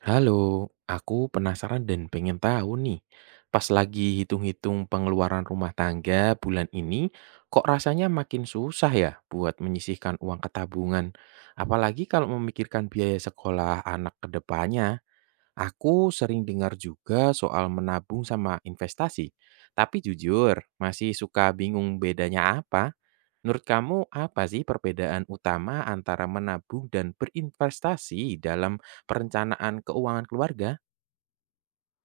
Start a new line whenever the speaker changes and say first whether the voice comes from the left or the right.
right: Halo, aku penasaran dan pengen tahu nih, pas lagi hitung-hitung pengeluaran rumah tangga bulan ini, kok rasanya makin susah ya buat menyisihkan uang ke tabungan. Apalagi kalau memikirkan biaya sekolah anak ke depannya, aku sering dengar juga soal menabung sama investasi. Tapi jujur, masih suka bingung bedanya apa. Menurut kamu apa sih perbedaan utama antara menabung dan berinvestasi dalam perencanaan keuangan keluarga?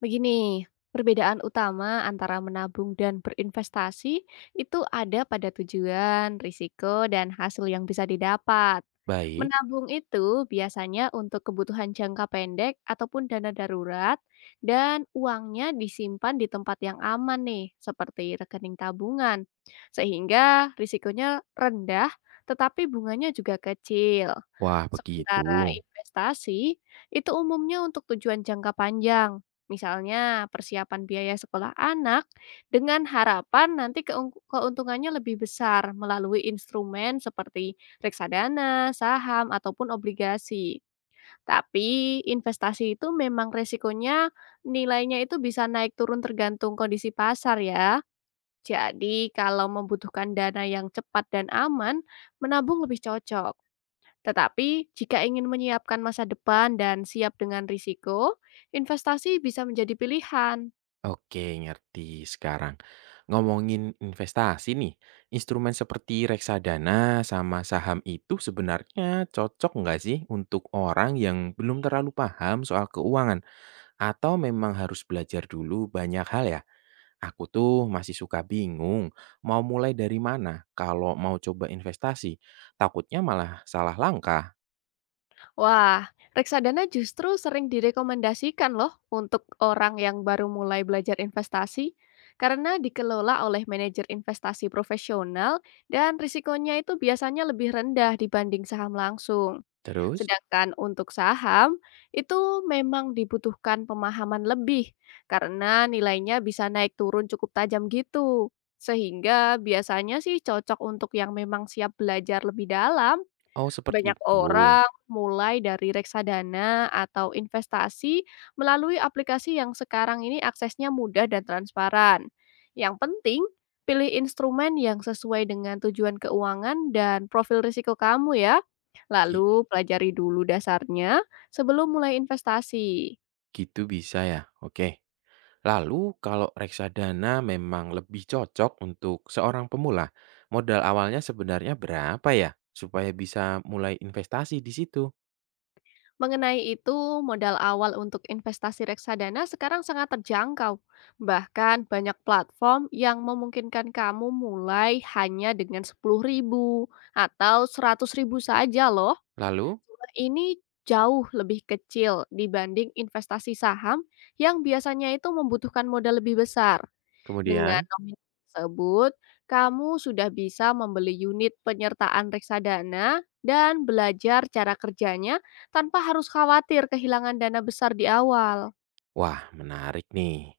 left: Begini, perbedaan utama antara menabung dan berinvestasi itu ada pada tujuan, risiko, dan hasil yang bisa didapat.
right: Baik,
left: Menabung itu biasanya untuk kebutuhan jangka pendek ataupun dana darurat, dan uangnya disimpan di tempat yang aman nih, seperti rekening tabungan, sehingga risikonya rendah, tetapi bunganya juga kecil.
right: wah begitu.
left: Sementara investasi itu umumnya untuk tujuan jangka panjang. Misalnya, persiapan biaya sekolah anak dengan harapan nanti keuntungannya lebih besar melalui instrumen seperti reksadana, saham, ataupun obligasi. Tapi investasi itu memang resikonya nilainya itu bisa naik turun tergantung kondisi pasar ya. Jadi kalau membutuhkan dana yang cepat dan aman, menabung lebih cocok. Tetapi jika ingin menyiapkan masa depan dan siap dengan risiko, investasi bisa menjadi pilihan.
right: Oke, ngerti sekarang. Ngomongin investasi nih, instrumen seperti reksadana sama saham itu sebenarnya cocok nggak sih untuk orang yang belum terlalu paham soal keuangan? Atau memang harus belajar dulu banyak hal ya? Aku tuh masih suka bingung mau mulai dari mana kalau mau coba investasi. Takutnya malah salah langkah.
left: Wah, reksadana justru sering direkomendasikan loh untuk orang yang baru mulai belajar investasi karena dikelola oleh manajer investasi profesional dan risikonya itu biasanya lebih rendah dibanding saham langsung.
right: Terus,
left: Sedangkan untuk saham itu memang dibutuhkan pemahaman lebih karena nilainya bisa naik turun cukup tajam gitu. Sehingga biasanya sih cocok untuk yang memang siap belajar lebih dalam.
right: oh seperti
left: Banyak
right: itu.
left: orang mulai dari reksadana atau investasi melalui aplikasi yang sekarang ini aksesnya mudah dan transparan. Yang penting, pilih instrumen yang sesuai dengan tujuan keuangan dan profil risiko kamu ya.
right: Gi-
left: Lalu pelajari dulu dasarnya sebelum mulai investasi.
right: Gitu bisa ya. Oke. Lalu kalau reksadana memang lebih cocok untuk seorang pemula, modal awalnya sebenarnya berapa ya supaya bisa mulai investasi di situ?
left: Mengenai itu, modal awal untuk investasi reksadana sekarang sangat terjangkau. Bahkan banyak platform yang memungkinkan kamu mulai hanya dengan 10 ribu atau 100 ribu saja loh.
right: Lalu,
left: Jumlah ini jauh lebih kecil dibanding investasi saham yang biasanya itu membutuhkan modal lebih besar. Dengan
right: kemudian,
left: nominal tersebut, kamu sudah bisa membeli unit penyertaan reksadana dan belajar cara kerjanya tanpa harus khawatir kehilangan dana besar di awal.
right: wah, menarik nih.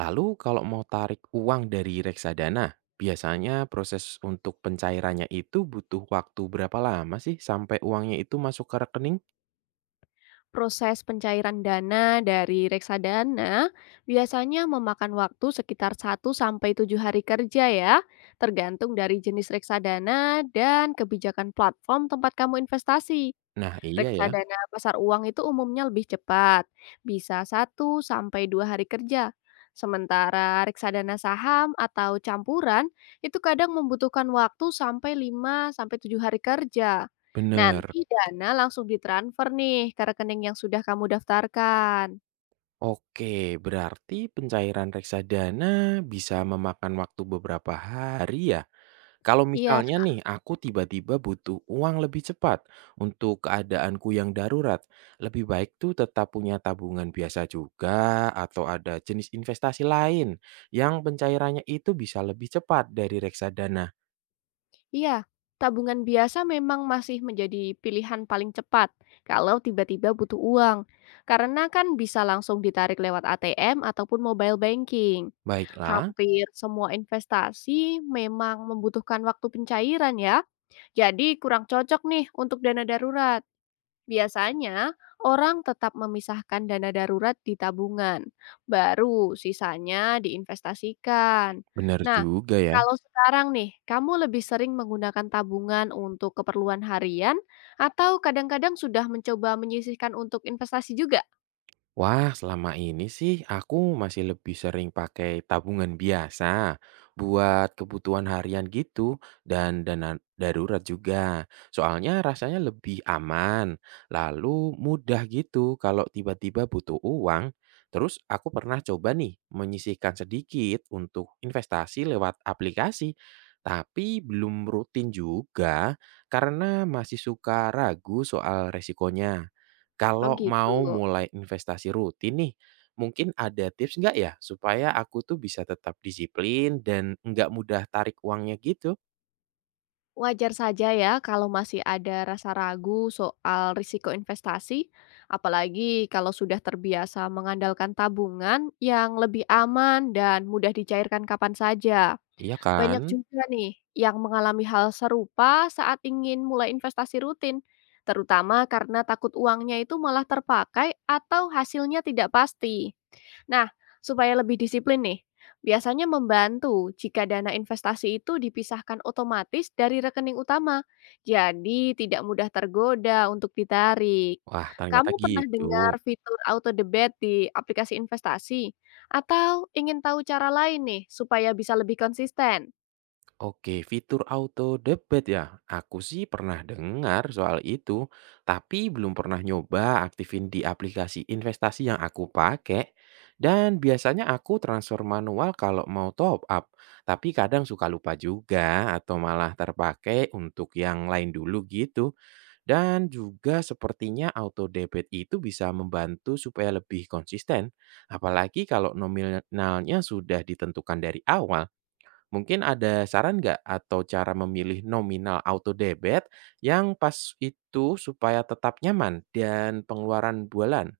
right: Lalu kalau mau tarik uang dari reksadana, biasanya proses untuk pencairannya itu butuh waktu berapa lama sih sampai uangnya itu masuk ke rekening?
left: Proses pencairan dana dari reksadana biasanya memakan waktu sekitar 1 sampai 7 hari kerja ya, tergantung dari jenis reksadana dan kebijakan platform tempat kamu investasi.
right: Nah, iya ya,
left: Reksadana pasar uang itu umumnya lebih cepat, bisa 1 sampai 2 hari kerja. Sementara reksadana saham atau campuran itu kadang membutuhkan waktu sampai 5 sampai 7 hari kerja.
right: bener.
left: Nanti dana langsung ditransfer nih ke rekening yang sudah kamu daftarkan.
right: Oke, berarti pencairan reksadana bisa memakan waktu beberapa hari ya? Kalau
left: Iya,
right: misalnya nih, aku tiba-tiba butuh uang lebih cepat untuk keadaanku yang darurat, lebih baik tuh tetap punya tabungan biasa juga atau ada jenis investasi lain yang pencairannya itu bisa lebih cepat dari reksadana.
left: iya. Tabungan biasa memang masih menjadi pilihan paling cepat kalau tiba-tiba butuh uang, karena kan bisa langsung ditarik lewat ATM ataupun mobile banking.
right: Baiklah,
left: Hampir semua investasi memang membutuhkan waktu pencairan ya, jadi kurang cocok nih untuk dana darurat. Biasanya, orang tetap memisahkan dana darurat di tabungan, baru sisanya diinvestasikan.
right: benar
left: Nah,
right: juga ya.
left: kalau sekarang nih, kamu lebih sering menggunakan tabungan untuk keperluan harian atau kadang-kadang sudah mencoba menyisihkan untuk investasi juga?
right: Wah, selama ini sih aku masih lebih sering pakai tabungan biasa buat kebutuhan harian gitu dan dana darurat juga. Soalnya rasanya lebih aman, lalu mudah gitu kalau tiba-tiba butuh uang. Terus aku pernah coba nih menyisihkan sedikit untuk investasi lewat aplikasi, tapi belum rutin juga karena masih suka ragu soal resikonya.
left: Oh
right: Kalau
left: gitu.
right: mau mulai investasi rutin nih, mungkin ada tips nggak ya supaya aku tuh bisa tetap disiplin dan nggak mudah tarik uangnya gitu?
left: Wajar saja ya kalau masih ada rasa ragu soal risiko investasi, apalagi kalau sudah terbiasa mengandalkan tabungan yang lebih aman dan mudah dicairkan kapan saja.
right: Iya kan?
left: Banyak juga nih yang mengalami hal serupa saat ingin mulai investasi rutin, terutama karena takut uangnya itu malah terpakai atau hasilnya tidak pasti. Nah, supaya lebih disiplin nih, biasanya membantu jika dana investasi itu dipisahkan otomatis dari rekening utama, jadi tidak mudah tergoda untuk ditarik.
right: Wah ternyata
left: Kamu pernah
right: gitu.
left: dengar fitur auto debit di aplikasi investasi? Atau ingin tahu cara lain nih supaya bisa lebih konsisten?
right: Oke, fitur auto debit ya. Aku sih pernah dengar soal itu, tapi belum pernah nyoba aktifin di aplikasi investasi yang aku pakai. Dan biasanya aku transfer manual kalau mau top up, tapi kadang suka lupa juga atau malah terpakai untuk yang lain dulu gitu. Dan juga sepertinya auto debit itu bisa membantu supaya lebih konsisten, apalagi kalau nominalnya sudah ditentukan dari awal. Mungkin ada saran nggak atau cara memilih nominal auto debit yang pas itu supaya tetap nyaman dan pengeluaran bulan?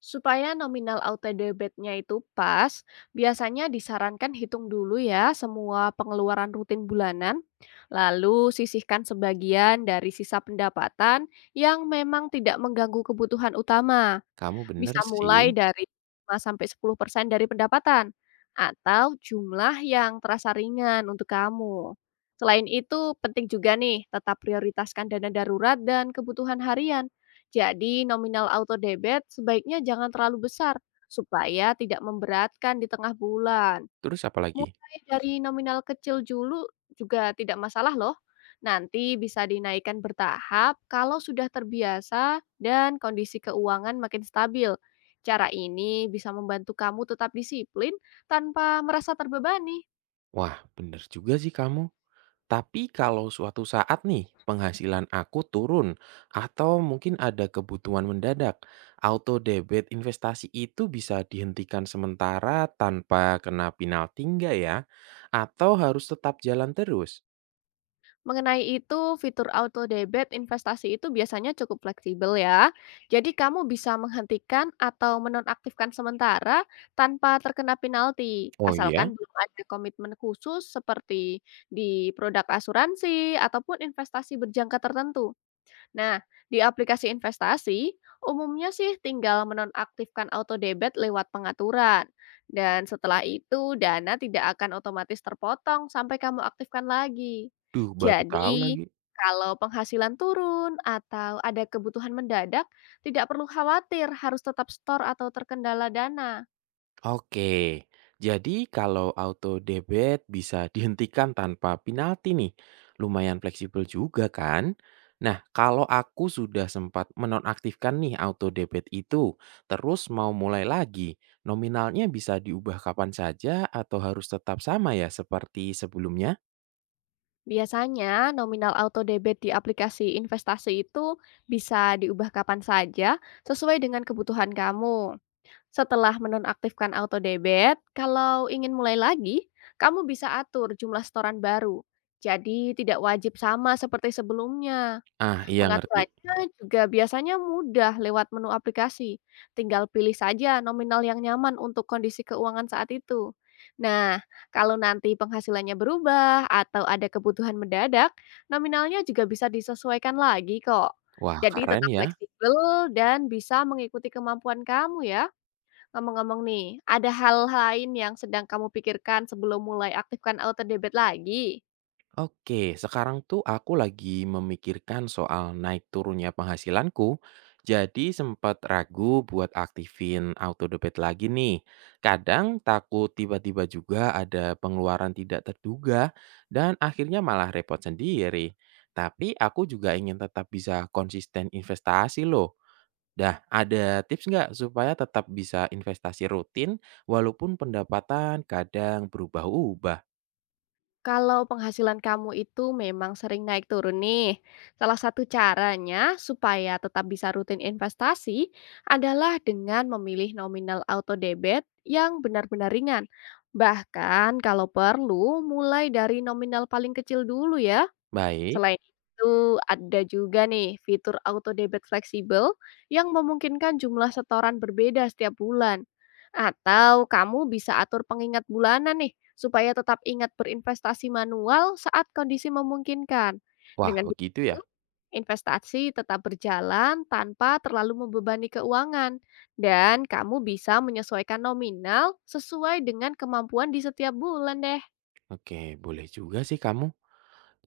left: Supaya nominal auto debitnya itu pas, biasanya disarankan hitung dulu ya semua pengeluaran rutin bulanan, lalu sisihkan sebagian dari sisa pendapatan yang memang tidak mengganggu kebutuhan utama.
right: Kamu bener
left: Bisa
right: sih.
left: mulai dari 5-10% dari pendapatan, atau jumlah yang terasa ringan untuk kamu. Selain itu, penting juga nih tetap prioritaskan dana darurat dan kebutuhan harian. Jadi, nominal auto debit sebaiknya jangan terlalu besar supaya tidak memberatkan di tengah bulan.
right: Terus apa lagi?
left: Mulai dari nominal kecil dulu juga tidak masalah loh. Nanti bisa dinaikkan bertahap kalau sudah terbiasa dan kondisi keuangan makin stabil. Cara ini bisa membantu kamu tetap disiplin tanpa merasa terbebani.
right: Wah, bener juga sih kamu. Tapi kalau suatu saat nih penghasilan aku turun atau mungkin ada kebutuhan mendadak, auto debit investasi itu bisa dihentikan sementara tanpa kena penalti nggak ya? Atau harus tetap jalan terus?
left: Mengenai itu, fitur auto debit investasi itu biasanya cukup fleksibel ya. Jadi kamu bisa menghentikan atau menonaktifkan sementara tanpa terkena penalti,
right: Oh iya?
left: asalkan belum ada komitmen khusus seperti di produk asuransi ataupun investasi berjangka tertentu. Nah, di aplikasi investasi, umumnya sih tinggal menonaktifkan auto debit lewat pengaturan. Dan setelah itu, dana tidak akan otomatis terpotong sampai kamu aktifkan lagi.
right: Duh, baru tahu
left: Jadi,
right: lagi.
left: kalau penghasilan turun atau ada kebutuhan mendadak, tidak perlu khawatir harus tetap store atau terkendala dana.
right: Oke, jadi kalau auto debit bisa dihentikan tanpa penalti nih. Lumayan fleksibel juga kan? Nah, kalau aku sudah sempat menonaktifkan nih auto debit itu, terus mau mulai lagi, nominalnya bisa diubah kapan saja atau harus tetap sama ya seperti sebelumnya?
left: Biasanya, nominal auto debit di aplikasi investasi itu bisa diubah kapan saja sesuai dengan kebutuhan kamu. Setelah menonaktifkan auto debit, kalau ingin mulai lagi, kamu bisa atur jumlah setoran baru. Jadi tidak wajib sama seperti sebelumnya.
right: Ah, iya ngerti.
left: Pengaturannya juga biasanya mudah lewat menu aplikasi. Tinggal pilih saja nominal yang nyaman untuk kondisi keuangan saat itu. Nah, kalau nanti penghasilannya berubah atau ada kebutuhan mendadak, nominalnya juga bisa disesuaikan lagi kok.
right: Wah,
left: Jadi
right: keren
left: tetap
right: ya.
left: fleksibel dan bisa mengikuti kemampuan kamu ya. Ngomong-ngomong nih, ada hal lain yang sedang kamu pikirkan sebelum mulai aktifkan auto-debit lagi?
right: Oke, sekarang tuh aku lagi memikirkan soal naik turunnya penghasilanku, jadi sempat ragu buat aktifin autodebit lagi nih. Kadang takut tiba-tiba juga ada pengeluaran tidak terduga dan akhirnya malah repot sendiri. Tapi aku juga ingin tetap bisa konsisten investasi loh. Dah, ada tips nggak supaya tetap bisa investasi rutin walaupun pendapatan kadang berubah-ubah?
left: Kalau penghasilan kamu itu memang sering naik turun nih, salah satu caranya supaya tetap bisa rutin investasi adalah dengan memilih nominal auto-debit yang benar-benar ringan. Bahkan kalau perlu, mulai dari nominal paling kecil dulu ya.
right: Baik,
left: Selain itu, ada juga nih fitur auto debit fleksibel yang memungkinkan jumlah setoran berbeda setiap bulan. Atau kamu bisa atur pengingat bulanan nih, supaya tetap ingat berinvestasi manual saat kondisi memungkinkan.
right: wah
left: Dengan
right: begitu
left: begitu,
right: ya.
left: investasi tetap berjalan tanpa terlalu membebani keuangan, dan kamu bisa menyesuaikan nominal sesuai dengan kemampuan di setiap bulan deh.
right: Oke, boleh juga sih kamu.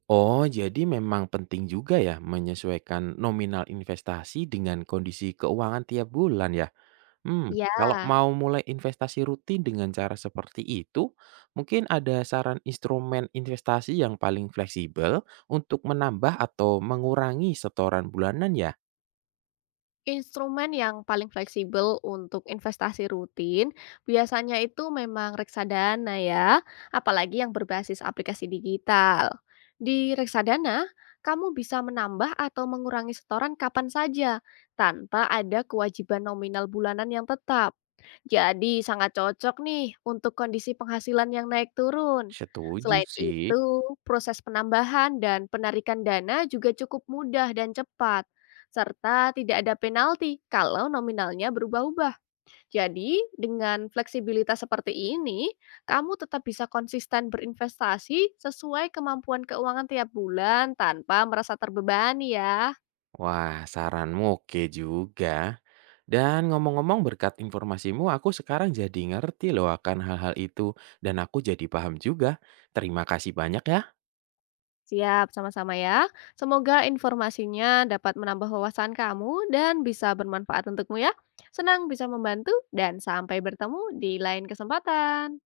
right: Oh, jadi memang penting juga ya menyesuaikan nominal investasi dengan kondisi keuangan tiap bulan ya. Hmm, kalau
left: Ya.
right: mau mulai investasi rutin dengan cara seperti itu, mungkin ada saran instrumen investasi yang paling fleksibel untuk menambah atau mengurangi setoran bulanan ya?
left: Instrumen yang paling fleksibel untuk investasi rutin biasanya itu memang reksadana ya, apalagi yang berbasis aplikasi digital. Di reksadana, kamu bisa menambah atau mengurangi setoran kapan saja tanpa ada kewajiban nominal bulanan yang tetap. Jadi sangat cocok nih untuk kondisi penghasilan yang naik turun.
right: Setuju
left: Selain
right: sih.
left: itu, proses penambahan dan penarikan dana juga cukup mudah dan cepat serta tidak ada penalti kalau nominalnya berubah-ubah. Jadi, dengan fleksibilitas seperti ini, kamu tetap bisa konsisten berinvestasi sesuai kemampuan keuangan tiap bulan tanpa merasa terbebani ya.
right: Wah, saranmu oke juga. Dan ngomong-ngomong berkat informasimu aku sekarang jadi ngerti loh akan hal-hal itu dan aku jadi paham juga. Terima kasih banyak ya.
left: Siap, sama-sama ya. Semoga informasinya dapat menambah wawasan kamu dan bisa bermanfaat untukmu ya. Senang bisa membantu dan sampai bertemu di lain kesempatan.